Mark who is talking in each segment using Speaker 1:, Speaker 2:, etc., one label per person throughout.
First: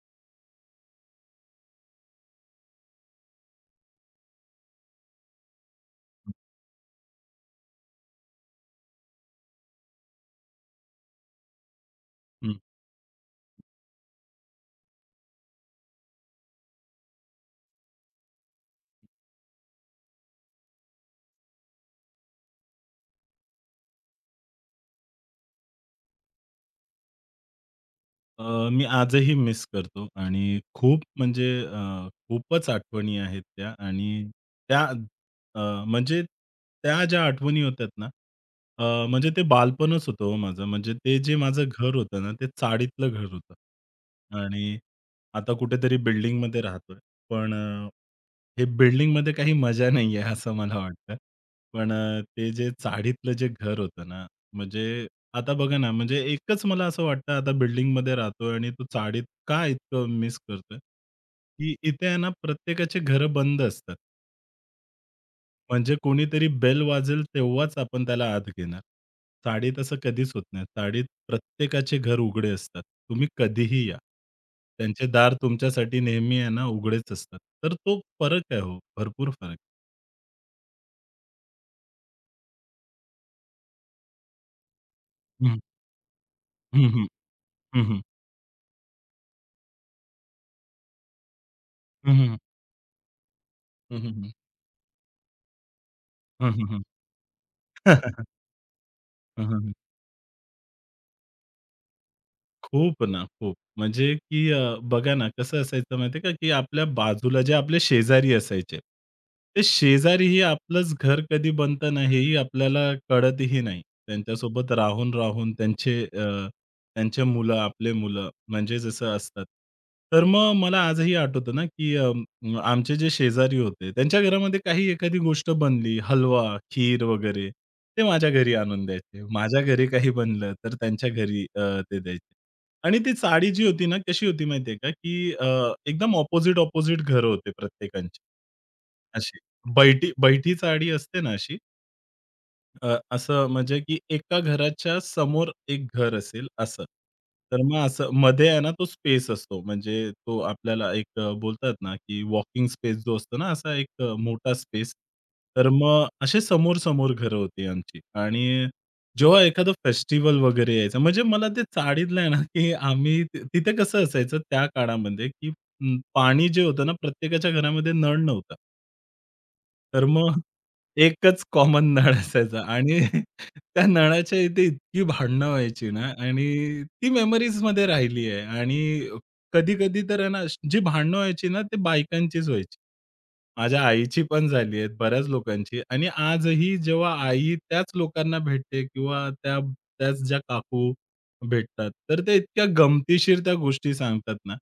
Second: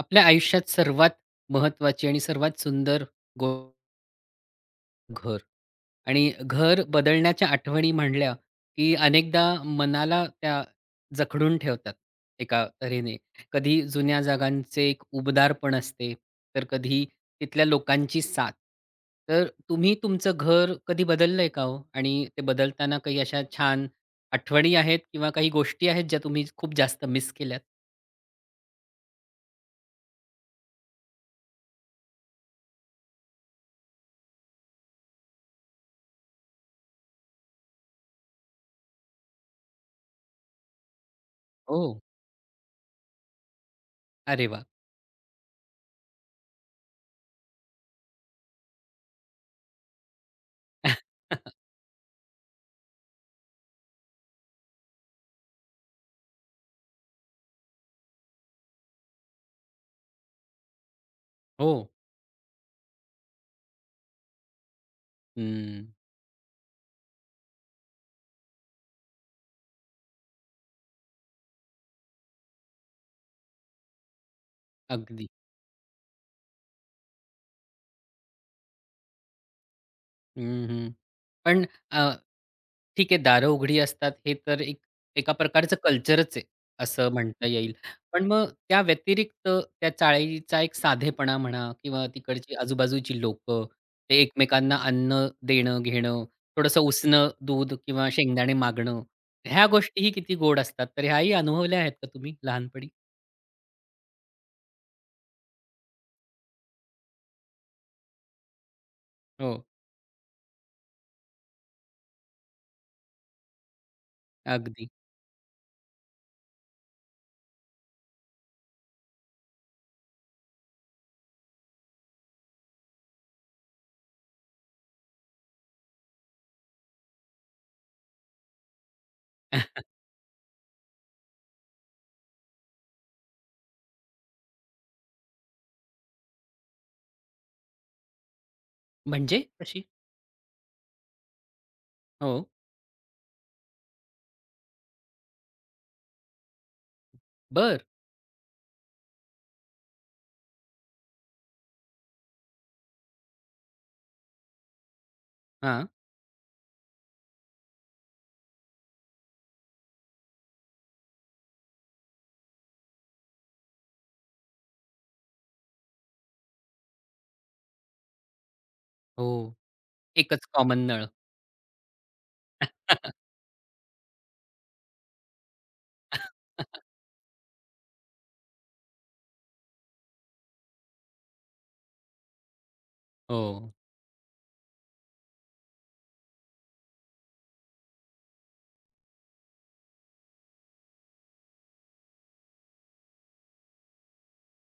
Speaker 1: आपल्या आयुष्यात सर्वात महत्वाची आणि सर्वात सुंदर गो घर आणि घर बदलण्याच्या आठवणी म्हणल्या, की अनेकदा मनाला त्या जखडून ठेवतात
Speaker 2: हं.
Speaker 1: एका तऱ्हेने. कधी जुन्या जागांचे एक उबदारपण असते, तर कधी तिथल्या लोकांची साथ. तर तुम्ही तुमचं घर कधी बदललंय का हो? आणि ते बदलताना काही अशा छान आठवणी आहेत किंवा काही गोष्टी आहेत ज्या तुम्ही खूप जास्त मिस केल्यात?
Speaker 2: अ, मी आजही मिस करतो आणि खूप म्हणजे खूपच आठवणी आहेत त्या आणि त्या अ, म्हणजे त्या ज्या आठवणी होत्या ना, म्हणजे ते बालपणच होतं हो माझं. म्हणजे ते जे माझं
Speaker 1: ओह!
Speaker 2: घर होतं ना, ते चाळीतलं घर होतं.
Speaker 1: अरे
Speaker 2: आणि
Speaker 1: वाह!
Speaker 2: आता कुठेतरी बिल्डिंगमध्ये राहतोय. पण हे बिल्डिंगमध्ये काही मजा नाहीये असं मला वाटतं. पण ते जे चाळीतलं जे घर होतं ना, म्हणजे आता बघा ना, म्हणजे एकच मला असं वाटतं आता बिल्डिंगमध्ये राहतोय आणि तो चाळीत का इतकं मिस करतोय?
Speaker 1: हो.
Speaker 2: की इथे आहे ना प्रत्येकाची घर बंद असतात.
Speaker 1: हं.
Speaker 2: म्हणजे कोणीतरी बेल वाजेल तेव्हाच आपण त्याला आत घेणार. चाळीत असं कधीच होत नाही. चाळीत प्रत्येकाचे घर उघडे असतात. तुम्ही कधीही या. त्यांचे
Speaker 1: अगदी.
Speaker 2: दार तुमच्यासाठी नेहमी आहे ना उघडेच असतात. तर तो फरक आहे हो, भरपूर फरक.
Speaker 1: हं, हं. पण अ, ठीक आहे, दारं उघडी असतात हे तर एका
Speaker 2: हं,
Speaker 1: प्रकारचं कल्चरच आहे,
Speaker 2: हं, हं.
Speaker 1: असं म्हणता येईल.
Speaker 2: हं, हं.
Speaker 1: पण मग त्या व्यतिरिक्त त्या चाळीचा एक साधेपणा म्हणा किंवा
Speaker 2: हं, हं.
Speaker 1: तिकडची आजूबाजूची लोकं,
Speaker 2: हं, हं,
Speaker 1: ते
Speaker 2: हं.
Speaker 1: एकमेकांना अन्न देणं, घेणं,
Speaker 2: हं, हं,
Speaker 1: थोडंसं
Speaker 2: हं.
Speaker 1: उसनं दूध किंवा शेंगदाणे मागणं,
Speaker 2: हं,
Speaker 1: ह्या
Speaker 2: हं,
Speaker 1: गोष्टीही किती गोड असतात. तर ह्याही अनुभवल्या आहेत का तुम्ही लहानपणी?
Speaker 2: खूप ना, खूप. म्हणजे की बघा ना, कसं असायचं माहिती आहे का, की आपल्या बाजूला जे आपले शेजारी असायचे,
Speaker 1: हो,
Speaker 2: ते शेजारीही आपलंच घर कधी बनतं ना, हेही आपल्याला कळतही नाही. त्यांच्यासोबत
Speaker 1: अगदी.
Speaker 2: राहून-राहून त्यांचे मुलं, आपले मुलं म्हणजे जसं असतात. तर मग मला आजही आठवतं ना, की आमचे जे शेजारी होते, त्यांच्या घरामध्ये काही एखादी गोष्ट बनली, हलवा, खीर वगैरे, ते माझ्या घरी आणून द्यायचे. माझ्या घरी काही बनलं, तर त्यांच्या घरी ते द्यायचे. आणि ती साडी जी होती ना, कशी होती माहिती आहे का, की एकदम अपोझिट-अपोझिट घरं होते प्रत्येकांची. अशी
Speaker 1: म्हणजे कशी?
Speaker 2: बैठी बैठी साडी असते ना अशी,
Speaker 1: हो.
Speaker 2: असं म्हणजे की एका घराच्या समोर एक घर असेल असं. तर मग
Speaker 1: बरं.
Speaker 2: असं मध्ये आहे ना तो स्पेस असतो. म्हणजे तो आपल्याला एक बोलतात ना की वॉकिंग स्पेस जो असतो ना असा एक मोठा स्पेस. तर
Speaker 1: हां.
Speaker 2: मग असे समोर-समोर घरं होती आमची आणि जेव्हा एखादं फेस्टिव्हल वगैरे यायचं म्हणजे मला ते चाळीतलं आहे ना की आम्ही तिथे कसं असायचं त्या काळामध्ये की पाणी जे होतं ना प्रत्येकाच्या घरामध्ये नळ नव्हता.
Speaker 1: हो.
Speaker 2: तर मग
Speaker 1: एकच कॉमन नळ.
Speaker 2: एकच कॉमन नळ असायचा आणि त्या नळाच्या इथे इतकी भांडणं व्हायची ना आणि ती मेमरीजमध्ये राहिली आहे आणि कधी-कधी तर आहे ना, जी भांडणं व्हायची ना, ते बायकांचीच व्हायची.
Speaker 1: हो.
Speaker 2: माझ्या आईची पण झाली आहेत, बऱ्याच लोकांची आणि आजही जेव्हा आई त्याच लोकांना भेटते किंवा त्याच ज्या काकू भेटतात. तर ते इतक्या गमतीशीर त्या गोष्टी सांगतात ना,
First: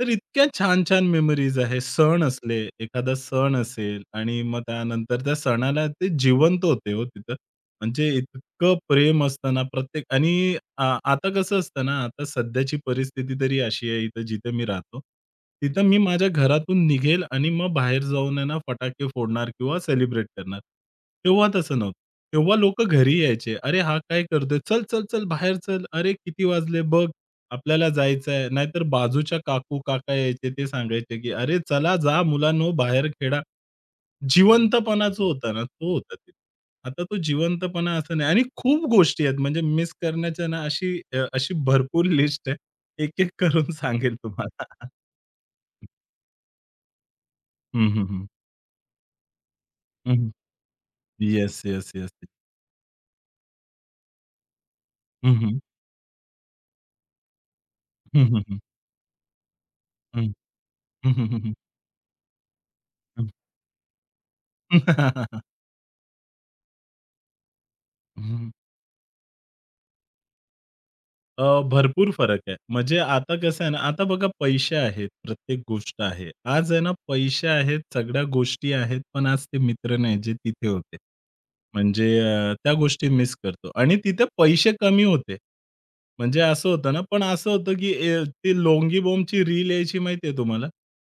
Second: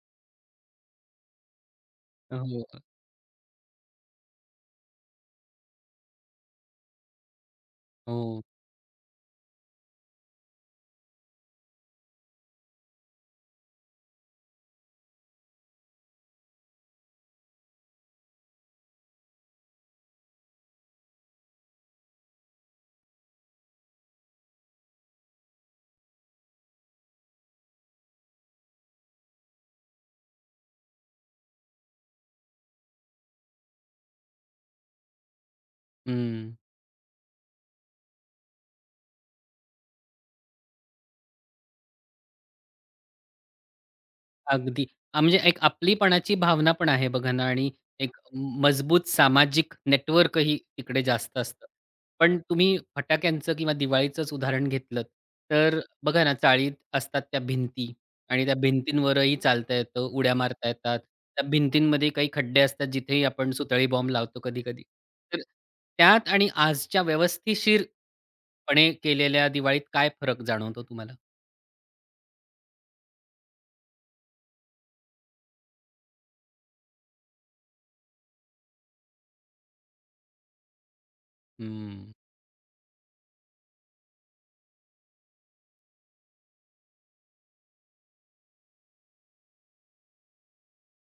Speaker 2: तर इतक्या छान-छान मेमरीज आहे. सण असले,
Speaker 1: हो,
Speaker 2: एखादा सण असेल आणि मग त्यानंतर त्या सणाला ते जिवंत होते हो तिथं. म्हणजे
Speaker 1: हो.
Speaker 2: इतकं प्रेम असताना प्रत्येक आणि आता कसं असतं ना, आता सध्याची परिस्थिती तरी अशी आहे इथं जिथे मी राहतो. तिथं मी माझ्या घरातून निघेल आणि मग बाहेर जाऊन आहे ना, फटाके फोडणार किंवा सेलिब्रेट करणार. तेव्हा तसं नव्हतं. तेव्हा लोकं घरी यायचे. "अरे, हा काय करतोय? चल, चल, चल बाहेर चल. अरे, किती वाजले? बघ, आपल्याला जायचं आहे." नाहीतर बाजूच्या काकू-काका यायचे ते सांगायचे, की "अरे, चला जा मुलांनो, बाहेर खेळा." जिवंतपणा जो होता ना, तो होता तिथे.
Speaker 1: हं.
Speaker 2: आता तो जिवंतपणा असा नाही आणि खूप गोष्टी आहेत म्हणजे मिस करण्याच्या ना अशी भरपूर लिस्ट आहे. एक-एक करून सांगेल तुम्हाला.
Speaker 1: अगदी. म्हणजे एक आपलीपणाची भावना पण आहे बघा ना, आणि
Speaker 2: हं, हं,
Speaker 1: एक
Speaker 2: हं.
Speaker 1: मजबूत सामाजिक
Speaker 2: हं, हं.
Speaker 1: नेटवर्कही तिकडे जास्त
Speaker 2: येस,
Speaker 1: असतं.
Speaker 2: Yes, yes.
Speaker 1: पण तुम्ही फटाक्यांचं किंवा दिवाळीचंच उदाहरण घेतलंत,
Speaker 2: हं, हं.
Speaker 1: तर बघा ना, चाळीत असतात त्या भिंती
Speaker 2: हं, हं,
Speaker 1: आणि त्या
Speaker 2: हं.
Speaker 1: भिंतींवरही चालता येतं,
Speaker 2: हं.
Speaker 1: उड्या मारता येतात.
Speaker 2: हं, हं, हं,
Speaker 1: त्या
Speaker 2: हं.
Speaker 1: भिंतींमध्ये काही खड्डे असतात जिथेही
Speaker 2: हं.
Speaker 1: आपण सुतळी बॉम्ब लावतो कधी-कधी. तर त्यात आणि आजच्या व्यवस्थिशीरपणे
Speaker 2: हं.
Speaker 1: केलेल्या दिवाळीत काय फरक जाणवतो?
Speaker 2: अ, भरपूर फरक आहे. म्हणजे आता कसं आहे ना, आता बघा पैसे आहेत, प्रत्येक गोष्ट आहे. आज आहे ना, पैसे आहेत, सगळ्या गोष्टी आहेत, पण आज ते मित्र नाही जे तिथे होते. म्हणजे
Speaker 1: हं.
Speaker 2: त्या गोष्टी मिस करतो आणि तिथे पैसे कमी होते. म्हणजे असं होतं ना, पण असं होतं की ए ती लोंगी बॉम्बची रील यायची माहिती तुम्हाला?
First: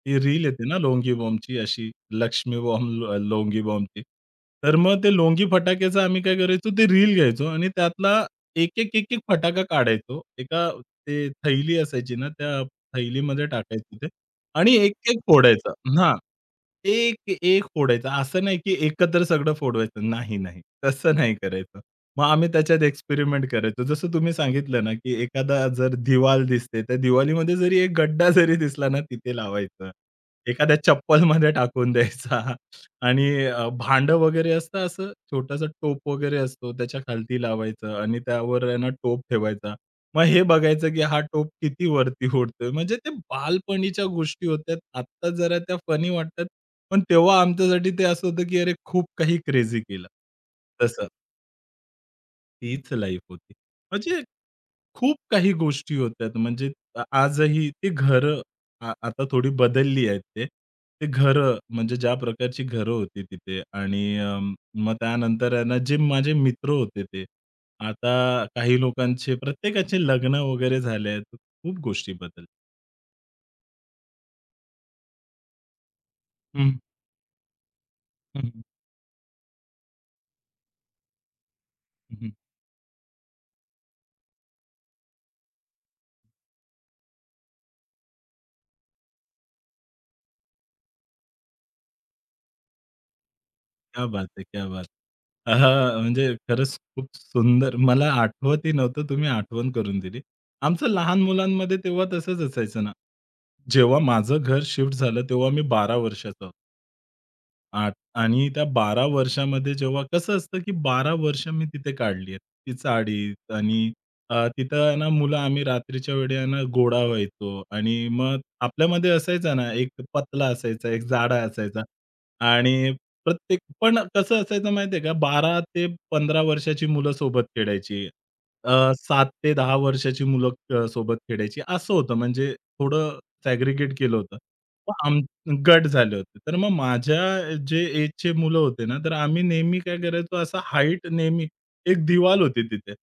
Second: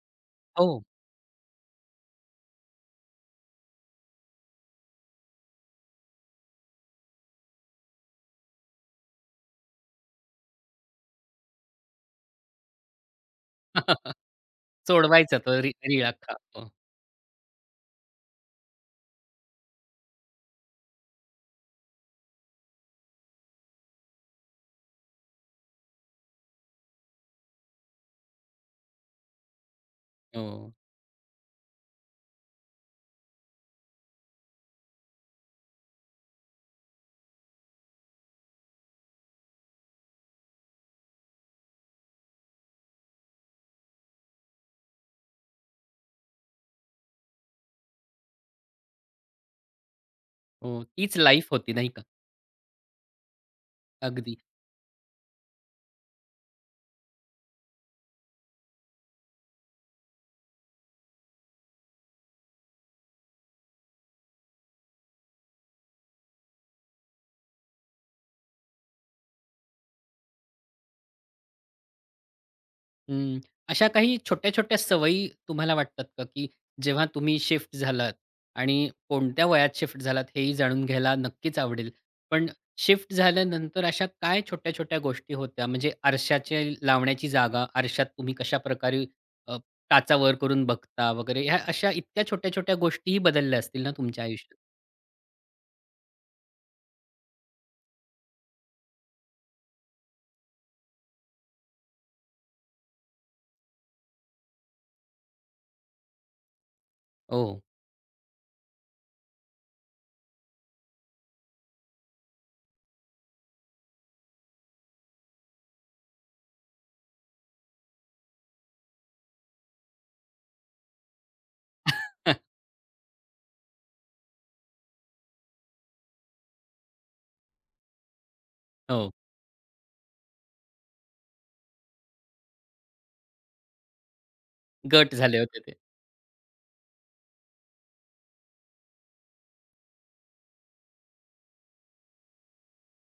Speaker 2: ती रील येते ना
Speaker 1: हो.
Speaker 2: लोंगी बॉम्बची अशी, लक्ष्मी बॉम्ब, लोंगी बॉम्बची. तर मग ते लोंगी फटाक्याचं आम्ही काय करायचो, ते रील घ्यायचो आणि त्यातला एक फटाका काढायचो. एका ते थैली असायची ना, त्या थैलीमध्ये टाकायचे ते आणि एक
Speaker 1: सोडवायचा तो
Speaker 2: फोडायचा.
Speaker 1: रीळ
Speaker 2: हां.
Speaker 1: अख्खा. हो,
Speaker 2: एक, एक फोडायचा. असं नाही की एकत्र सगळं फोडवायचं. नाही, नाही. तसं नाही करायचं. मग आम्ही त्याच्यात एक्सपेरिमेंट करायचो. जसं तुम्ही सांगितलं ना, की एखादा जर दिवाल दिसते, तर दिवालीमध्ये जरी एक गड्डा जरी दिसला ना, तिथे लावायचं.
Speaker 1: हो,
Speaker 2: एखाद्या चप्पलमध्ये टाकून द्यायचा आणि भांडं वगैरे असतं असं छोटासा टोप वगैरे असतो, त्याच्या खालती लावायचं आणि त्यावर आहे ना टोप ठेवायचा. मग हे बघायचं की हा टोप किती वरती उडतोय. म्हणजे ते बालपणीच्या गोष्टी होत्या. आत्ता जरा त्या फनी वाटतात, पण तेव्हा आमच्यासाठी ते असं होतं, की अरे खूप काही क्रेझी केलं.
Speaker 1: हो.
Speaker 2: तसं
Speaker 1: तीच लाईफ होती नाही का?
Speaker 2: तीच लाईफ होती. म्हणजे
Speaker 1: अगदी.
Speaker 2: खूप काही गोष्टी होत्यात म्हणजे आजही ती घर आता थोडी बदलली आहेत ते. ते घरं म्हणजे ज्या प्रकारची घरं होती तिथे आणि मग त्यानंतर आहे ना जे माझे मित्र होते ते. आता काही लोकांचे प्रत्येकाचे लग्न वगैरे झाले आहेत. खूप गोष्टी बदलल्या.
Speaker 1: हं. अशा काही छोट्या-छोट्या सवयी तुम्हाला वाटतात का, की
Speaker 2: हं,
Speaker 1: जेव्हा तुम्ही शिफ्ट झालात
Speaker 2: हं, हं,
Speaker 1: आणि कोणत्या वयात शिफ्ट झालात हेही जाणून घ्यायला नक्कीच आवडेल. पण शिफ्ट झाल्यानंतर अशा काय छोट्या-छोट्या गोष्टी होत्या? म्हणजे आरशाचे लावण्याची जागा, आरशात तुम्ही कशाप्रकारे अ, काचा वर करून बघता वगैरे, ह्या अशा इतक्या छोट्या-छोट्या गोष्टीही बदलल्या असतील ना
Speaker 2: क्या
Speaker 1: तुमच्या
Speaker 2: बात है!
Speaker 1: आयुष्यात?
Speaker 2: क्या बात! हां, म्हणजे खरंच खूप सुंदर. मला आठवतही नव्हतं. तुम्ही आठवण करून दिली. आमचं लहान मुलांमध्ये तेव्हा तसंच असायचं ना. जेव्हा माझं घर शिफ्ट झालं तेव्हा मी 12 वर्षाचा होतो.
Speaker 1: हो.
Speaker 2: आठ आणि त्या 12 वर्षामध्ये जेव्हा कसं असतं, की 12 वर्ष मी तिथे काढली आहेत. ती चाळीत आणि तिथं आहे ना मुलं आम्ही रात्रीच्या वेळी आहे ना घोडा व्हायचो आणि मग आपल्यामध्ये असायचा ना एक पतला असायचा, एक जाडा असायचा आणि प्रत्येक पण कसं असायचं माहिती का 12 ते 15 वर्षाची मुलं सोबत खेळायची.
Speaker 1: हो.
Speaker 2: 7 ते 10 वर्षाची मुलं सोबत खेळायची. असं होतं म्हणजे थोडं सॅग्रीगेट केलं होतं. मग
Speaker 1: गट
Speaker 2: आम
Speaker 1: झाले होते ते.
Speaker 2: गट झाले होते. तर मग माझ्या जे एजचे मुलं होते ना, तर आम्ही नेहमी काय करायचो असं हाईट नेहमी एक दिवाल होती तिथे.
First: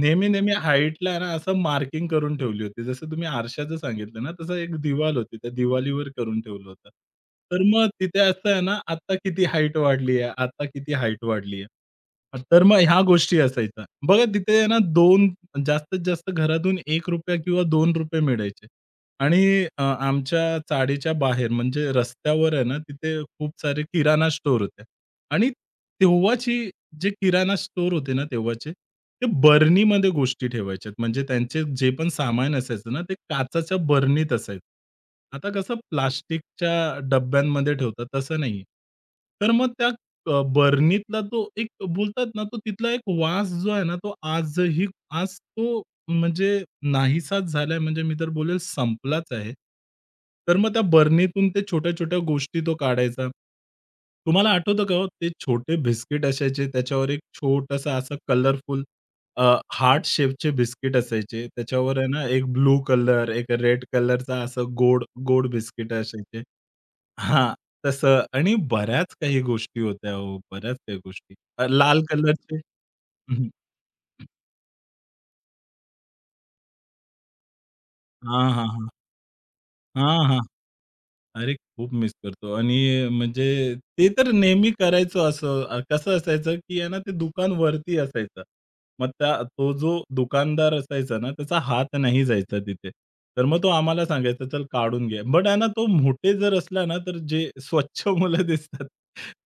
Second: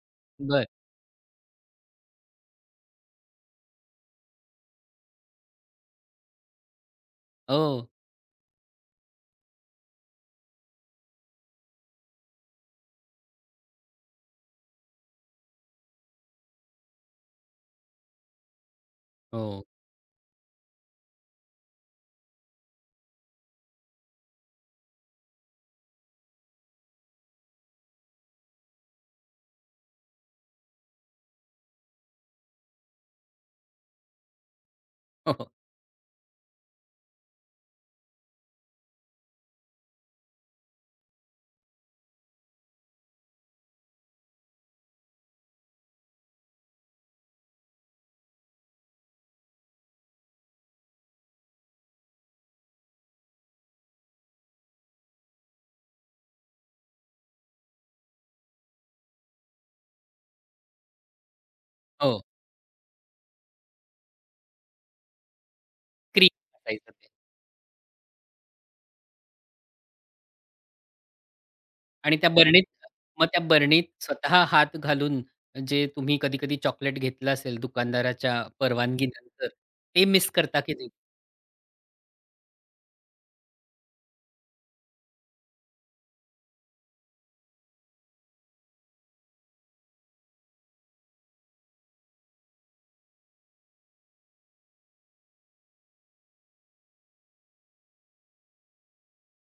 Speaker 2: नेहमी-नेहमी
Speaker 1: बरं.
Speaker 2: हाईटला आहे ना, असं मार्किंग करून ठेवली होती. जसं तुम्ही आरशाचं सांगितलं ना, तसं एक दिवाल होती. त्या दिवालीवर करून ठेवलं होतं. तर मग
Speaker 1: हो,
Speaker 2: तिथे असं आहे ना, आता किती हाईट वाढली आहे, आता किती हाईट वाढली आहे. तर मग ह्या गोष्टी असायच्या. बघा तिथे आहे ना, 2 जास्तीत जास्त घरातून ₹1 किंवा ₹2 मिळायचे. आणि
Speaker 1: हो,
Speaker 2: आमच्या चाळीच्या बाहेर म्हणजे रस्त्यावर आहे ना, तिथे खूप सारे किराणा स्टोअर होते आणि तेव्हाची जे किराणा स्टोअर होते ना तेव्हाचे, ते बरणीमध्ये गोष्टी ठेवायच्यात. म्हणजे त्यांचे जे पण सामान असायचं ना, ते काचेच्या बरणीत असायचं.
Speaker 1: हो, हो.
Speaker 2: आता कसं प्लास्टिकच्या डब्यांमध्ये ठेवतात, तसं नाहीये. तर मग त्या बरणीतला तो एक बोलतात ना, तो तिथला एक वास जो आहे ना, तो आजही आज तो म्हणजे नाहीसाच झालाय म्हणजे मी तर बोलेल संपलाच आहे. तर मग त्या बरणीतून ते छोट्या-छोट्या गोष्टी तो काढायचा. तुम्हाला आठवतं का हो ते छोटे बिस्किट असायचे त्याच्यावर एक छोटासा असा कलरफुल अ, हार्ट शेपचे बिस्किट असायचे. त्याच्यावर आहे
Speaker 1: हो.
Speaker 2: ना एक ब्लू कलर, एक रेड कलरचा असं गोड गोड बिस्किट
Speaker 1: क्रीम
Speaker 2: असायचे.
Speaker 1: असायचं ते.
Speaker 2: हां, तसं आणि बऱ्याच काही गोष्टी होत्या हो, बऱ्याच काही गोष्टी. लाल
Speaker 1: आणि त्या
Speaker 2: कलरचे
Speaker 1: बरणीत, मग त्या
Speaker 2: हं,
Speaker 1: बरणीत स्वतः हात घालून जे तुम्ही कधी-कधी चॉकलेट घेतलं असेल दुकानदाराच्या
Speaker 2: हां, हां, हां.
Speaker 1: परवानगीनंतर, ते
Speaker 2: हां,
Speaker 1: मिस
Speaker 2: हां.
Speaker 1: करता की नाही?
Speaker 2: अरे, खूप मिस करतो आणि म्हणजे ते तर नेहमी करायचो असं. कसं असायचं, की आहे ना ते दुकान वरती असायचं. मग त्या तो जो दुकानदार असायचा ना, त्याचा हात नाही जायचा तिथे. तर मग तो आम्हाला सांगायचा, "चल काढून घे." बट आहे ना तो मोठे जर असला ना, तर जे स्वच्छ मुलं दिसतात,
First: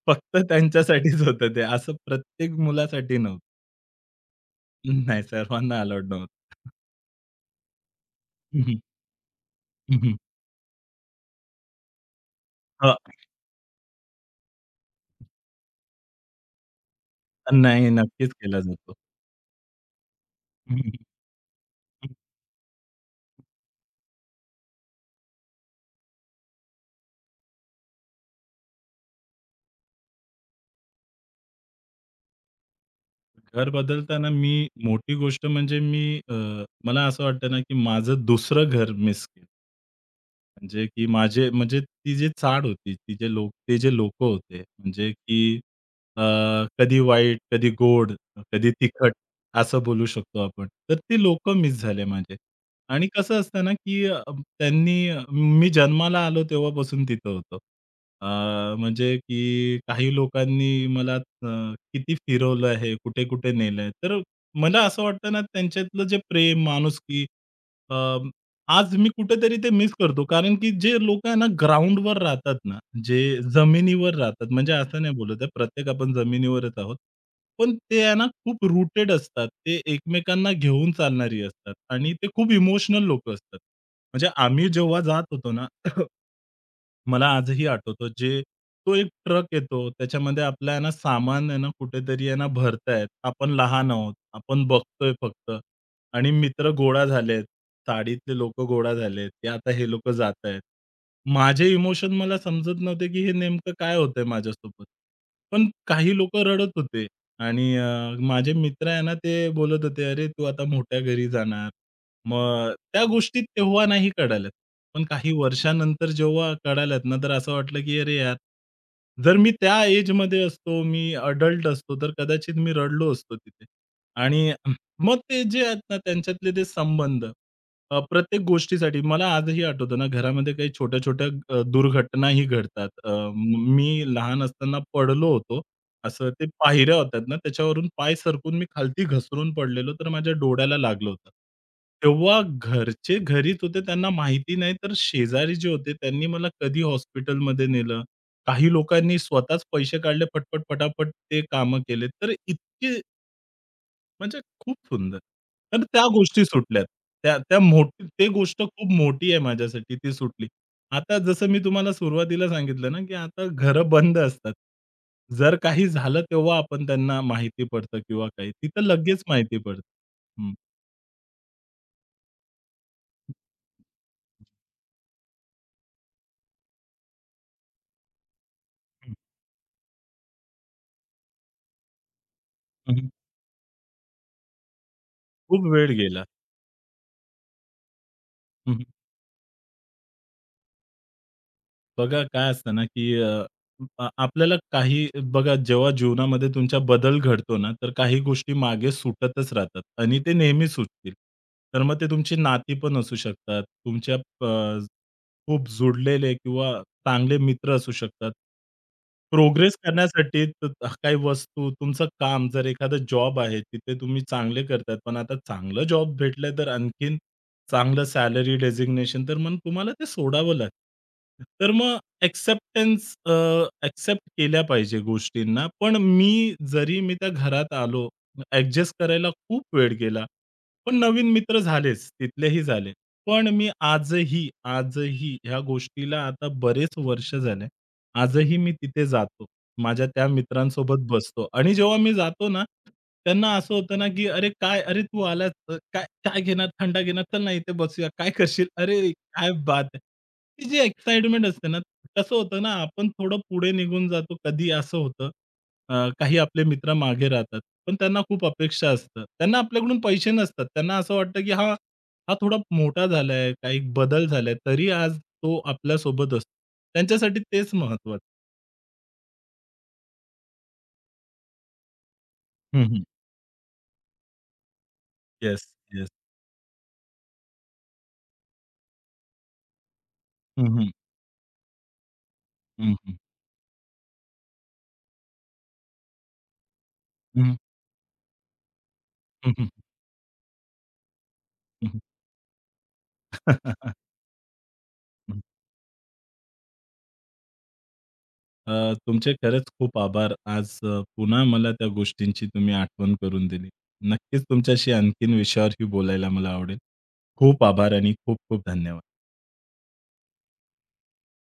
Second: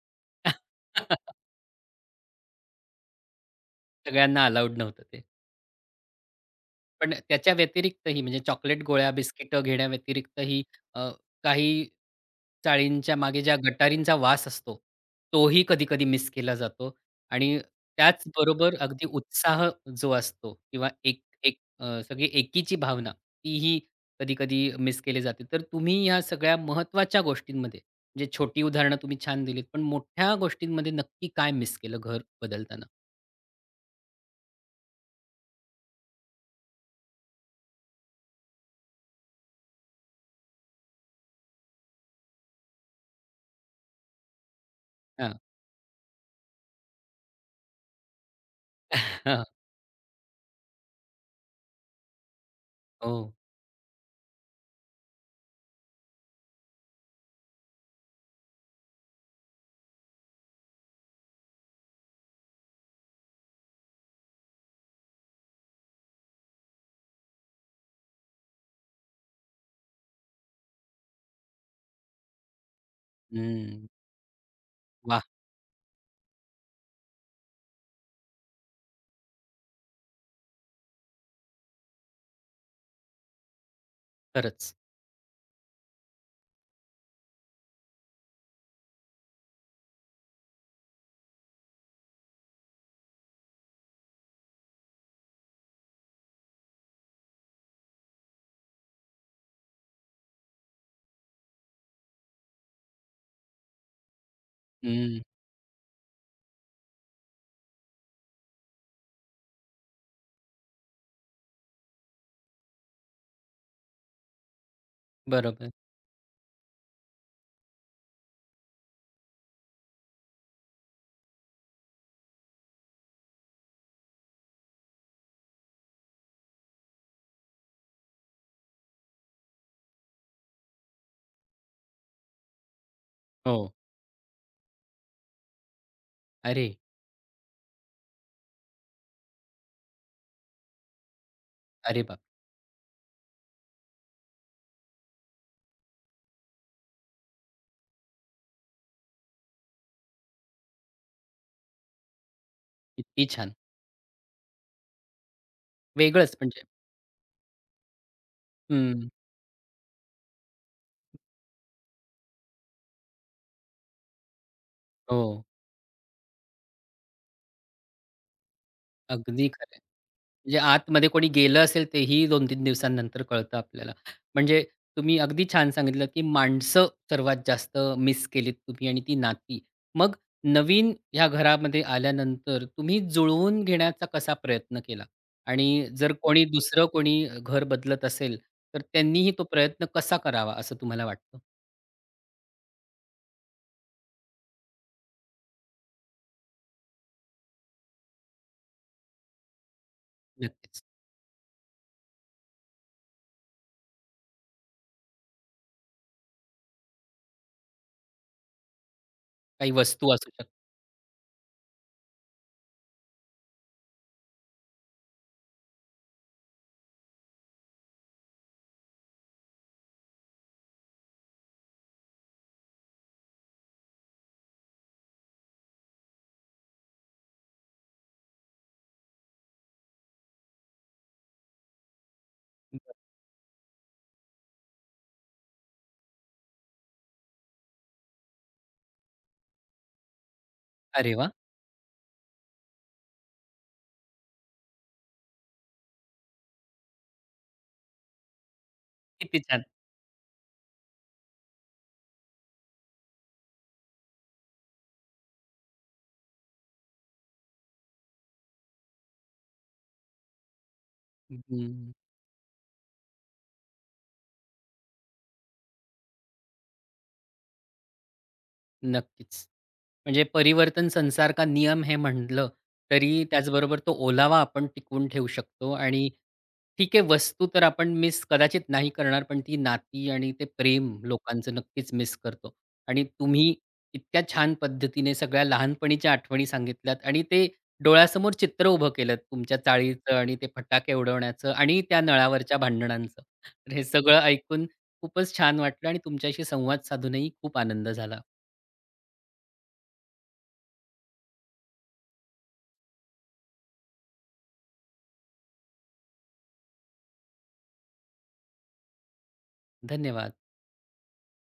Speaker 2: फक्त त्यांच्यासाठीच होतं ते. असं प्रत्येक मुलासाठी नव्हतं.
Speaker 1: सगळ्यांना अलाउड नव्हतं ते.
Speaker 2: नाही सर्वांना अलाउड नव्हतं.
Speaker 1: पण त्याच्या व्यतिरिक्तही, म्हणजे
Speaker 2: हं, हं.
Speaker 1: चॉकलेट गोळ्या, बिस्किटं
Speaker 2: हं,
Speaker 1: घेण्याव्यतिरिक्तही अ, काही चाळींच्या मागे ज्या गटारींचा वास असतो, तोही कधी-कधी मिस केला जातो, आणि
Speaker 2: नाही, नक्कीच केला
Speaker 1: त्याचबरोबर
Speaker 2: जातो.
Speaker 1: अगदी उत्साह जो असतो किंवा
Speaker 2: हं,
Speaker 1: एक एक सगळी एकीची भावना तीही कधी-कधी मिस केली जाते. तर तुम्ही ह्या सगळ्या महत्त्वाच्या गोष्टींमध्ये, म्हणजे छोटी उदाहरणं तुम्ही छान दिलीत, पण मोठ्या गोष्टींमध्ये नक्की काय मिस केलं घर बदलताना?
Speaker 2: घर बदलताना मी मोठी गोष्ट म्हणजे मी अ, मला असं वाटतं ना, की माझं दुसरं घर मिस केलं. म्हणजे की माझे म्हणजे ती जी चाळ होती, ती जे लोक ते जे लोकं होते, म्हणजे
Speaker 1: हां.
Speaker 2: की अ, कधी वाईट, कधी गोड, कधी तिखट असं बोलू शकतो आपण. तर ती लोकं मिस झाले माझे. आणि
Speaker 1: हो.
Speaker 2: कसं असतं ना, की त्यांनी मी जन्माला आलो तेव्हापासून तिथं होतो. अ, म्हणजे की काही लोकांनी मला किती फिरवलं आहे, कुठे-कुठे नेलंय. तर मला असं वाटतं ना, त्यांच्यातलं जे प्रेम, माणुसकी आज मी कुठेतरी ते मिस करतो. कारण की जे लोक आहे ना ग्राउंडवर राहतात ना, जे
Speaker 1: हं.
Speaker 2: जमिनीवर राहतात, म्हणजे असं नाही
Speaker 1: वाह!
Speaker 2: बोलत आहे, प्रत्येक आपण जमिनीवरच आहोत. पण ते आहे ना खूप रूटेड असतात. ते एकमेकांना घेऊन चालणारी असतात आणि ते खूप इमोशनल लोकं असतात. म्हणजे आम्ही
Speaker 1: खरंच.
Speaker 2: जेव्हा जात होतो ना मला आजही आठवतो जे तो एक ट्रक येतो त्याच्यामध्ये आपलं आहे ना सामान आहे ना कुठेतरी आहे ना भरतायत. आपण लहान आहोत. आपण बघतोय फक्त आणि मित्र गोळा झालेत. साडीतले लोकं गोळा झालेत, की आता हे लोकं जातायत. माझे इमोशन मला समजत नव्हते, की हे नेमकं काय होतंय माझ्यासोबत.
Speaker 1: हं,
Speaker 2: पण काही लोकं रडत होते आणि माझे मित्र आहे ना ते बोलत होते, "अरे, तू आता मोठ्या घरी जाणार." मग त्या गोष्टी तेव्हा नाही कळाल्यात. पण काही
Speaker 1: बरोबर.
Speaker 2: वर्षानंतर जेव्हा कळाल्यात ना, तर असं वाटलं, की "अरे यार, जर मी त्या एजमध्ये असतो, मी अडल्ट असतो, तर कदाचित मी रडलो असतो तिथे." आणि मग ते जे आहेत ना, त्यांच्यातले ते संबंध प्रत्येक गोष्टीसाठी मला आजही आठवतं ना, घरामध्ये काही छोट्या-छोट्या दुर्घटनाही घडतात.
Speaker 1: हो.
Speaker 2: मी लहान असताना पडलो होतो. असं ते
Speaker 1: अरे,
Speaker 2: पायऱ्या होत्यात ना, त्याच्यावरून पाय सरकून मी खालती घसरून पडलेलो, तर माझ्या डोळ्याला लागलं होतं.
Speaker 1: अरे बाप!
Speaker 2: तेव्हा घरचे घरीच होते, त्यांना माहिती नाही, तर शेजारी जे होते त्यांनी मला कधी हॉस्पिटलमध्ये नेलं. काही लोकांनी स्वतःच पैसे काढले, पटपट, पटापट ते कामं केले. तर इतके
Speaker 1: किती छान.
Speaker 2: म्हणजे खूप सुंदर. तर त्या
Speaker 1: वेगळंच
Speaker 2: गोष्टी
Speaker 1: म्हणजे.
Speaker 2: सुटल्यात. त्या त्या मोठी ते गोष्ट खूप
Speaker 1: हं.
Speaker 2: मोठी आहे माझ्यासाठी ती सुटली. आता जसं मी तुम्हाला सुरुवातीला सांगितलं ना, की आता घरं बंद असतात.
Speaker 1: हो,
Speaker 2: जर काही झालं तेव्हा आपण त्यांना माहिती पडतं किंवा काही. तिथं लगेच
Speaker 1: अगदी
Speaker 2: माहिती
Speaker 1: खरं आहे.
Speaker 2: पडतं. हं.
Speaker 1: म्हणजे आतमध्ये कोणी गेलं असेल तेही 2-3 दिवसांनंतर कळतं आपल्याला. म्हणजे तुम्ही अगदी छान सांगितलं, की माणसं सर्वात जास्त मिस केलीत तुम्ही आणि ती नाती. मग नवीन ह्या घरामध्ये आल्यानंतर
Speaker 2: हं,
Speaker 1: तुम्ही
Speaker 2: हं.
Speaker 1: जुळवून घेण्याचा कसा प्रयत्न केला?
Speaker 2: खूप
Speaker 1: आणि
Speaker 2: वेळ
Speaker 1: जर
Speaker 2: गेला.
Speaker 1: कोणी दुसरं कोणी घर बदलत असेल,
Speaker 2: हं,
Speaker 1: तर
Speaker 2: हं.
Speaker 1: त्यांनीही तो प्रयत्न कसा करावा असं तुम्हाला वाटतं?
Speaker 2: बघा काय असतं ना, की अ, आ आपल्याला काही बघा जेव्हा जीवनामध्ये तुमच्या बदल घडतो ना, तर काही गोष्टी मागे सुटतच राहतात आणि ते नेहमी
Speaker 1: नक्कीच.
Speaker 2: सुटतील. तर मग ते तुमची नाती पण असू शकतात, तुमच्या अ, खूप जुडलेले किंवा चांगले मित्र असू शकतात.
Speaker 1: काही
Speaker 2: प्रोग्रेस
Speaker 1: वस्तू असू.
Speaker 2: करण्यासाठी काही वस्तू, तुमचं काम, जर एखादा जॉब आहे, तिथे तुम्ही चांगले करताय, पण आता चांगलं जॉब भेटलंय तर आणखीन चांगलं सॅलरी डेझिग्नेशन तर मग तुम्हाला ते सोडावं लागतं. तर मग एक्सेप्टन्स अ, एक्सेप्ट केल्या पाहिजे गोष्टींना. पण जरी मी त्या घरात आलो, ॲडजस्ट करायला खूप वेळ गेला. पण नवीन मित्र झालेच, तिथलेही झाले.
Speaker 1: बर.
Speaker 2: पण आजही ह्या गोष्टीला आता बरेच वर्ष झाले. आजही मी तिथे जातो. माझ्या त्या मित्रांसोबत
Speaker 1: अरे वाह!
Speaker 2: बसतो आणि जेव्हा मी जातो ना, त्यांना असं होतं ना, की "अरे काय? अरे तू आलास काय काय घेणार? थंडा घेणार? चल ना इथे बसूया. काय करशील? अरे
Speaker 1: किती
Speaker 2: काय
Speaker 1: छान.
Speaker 2: बात है!" ती जी एक्साइटमेंट असते ना, कसं होतं ना, आपण थोडं पुढे निघून जातो. कधी असं होतं, काही आपले मित्र मागे राहतात. पण त्यांना खूप अपेक्षा असतात. त्यांना आपल्याकडून पैसे नसतात. त्यांना असं वाटतं, की हा
Speaker 1: हं,
Speaker 2: हा थोडा मोठा झालाय, काही बदल झालाय, तरी आज तो आपल्यासोबत असतो. त्यांच्यासाठी तेच महत्त्वाचं.
Speaker 1: नक्कीच. म्हणजे परिवर्तन संसार का नियम हे म्हटलं
Speaker 2: हं, हं.
Speaker 1: तरी त्याचबरोबर तो ओलावा आपण टिकवून ठेवू शकतो,
Speaker 2: येस,
Speaker 1: आणि
Speaker 2: येस.
Speaker 1: ठीक आहे, वस्तू तर आपण मिस कदाचित नाही करणार, पण ती नाती आणि ते
Speaker 2: हं, हं.
Speaker 1: प्रेम लोकांचं नक्कीच मिस करतो.
Speaker 2: हं,
Speaker 1: आणि
Speaker 2: हं.
Speaker 1: तुम्ही इतक्या छान पद्धतीने सगळ्या लहानपणीच्या आठवणी सांगितल्यात आणि
Speaker 2: हं,
Speaker 1: ते
Speaker 2: हं,
Speaker 1: डोळ्यासमोर चित्र उभं केलंत तुमच्या चाळीचं आणि ते फटाके उडवण्याचं आणि त्या नळावरच्या भांडणांचं. तर हे सगळं ऐकून खूपच छान वाटलं आणि तुमच्याशी संवाद साधूनही खूप आनंद झाला.
Speaker 2: तुमचे खरंच खूप आभार. आज पुन्हा मला त्या गोष्टींची तुम्ही आठवण करून दिली. नक्कीच तुमच्याशी आणखीन विषयावरही बोलायला मला आवडेल. खूप आभार आणि खूप खूप धन्यवाद.
Speaker 1: धन्यवाद.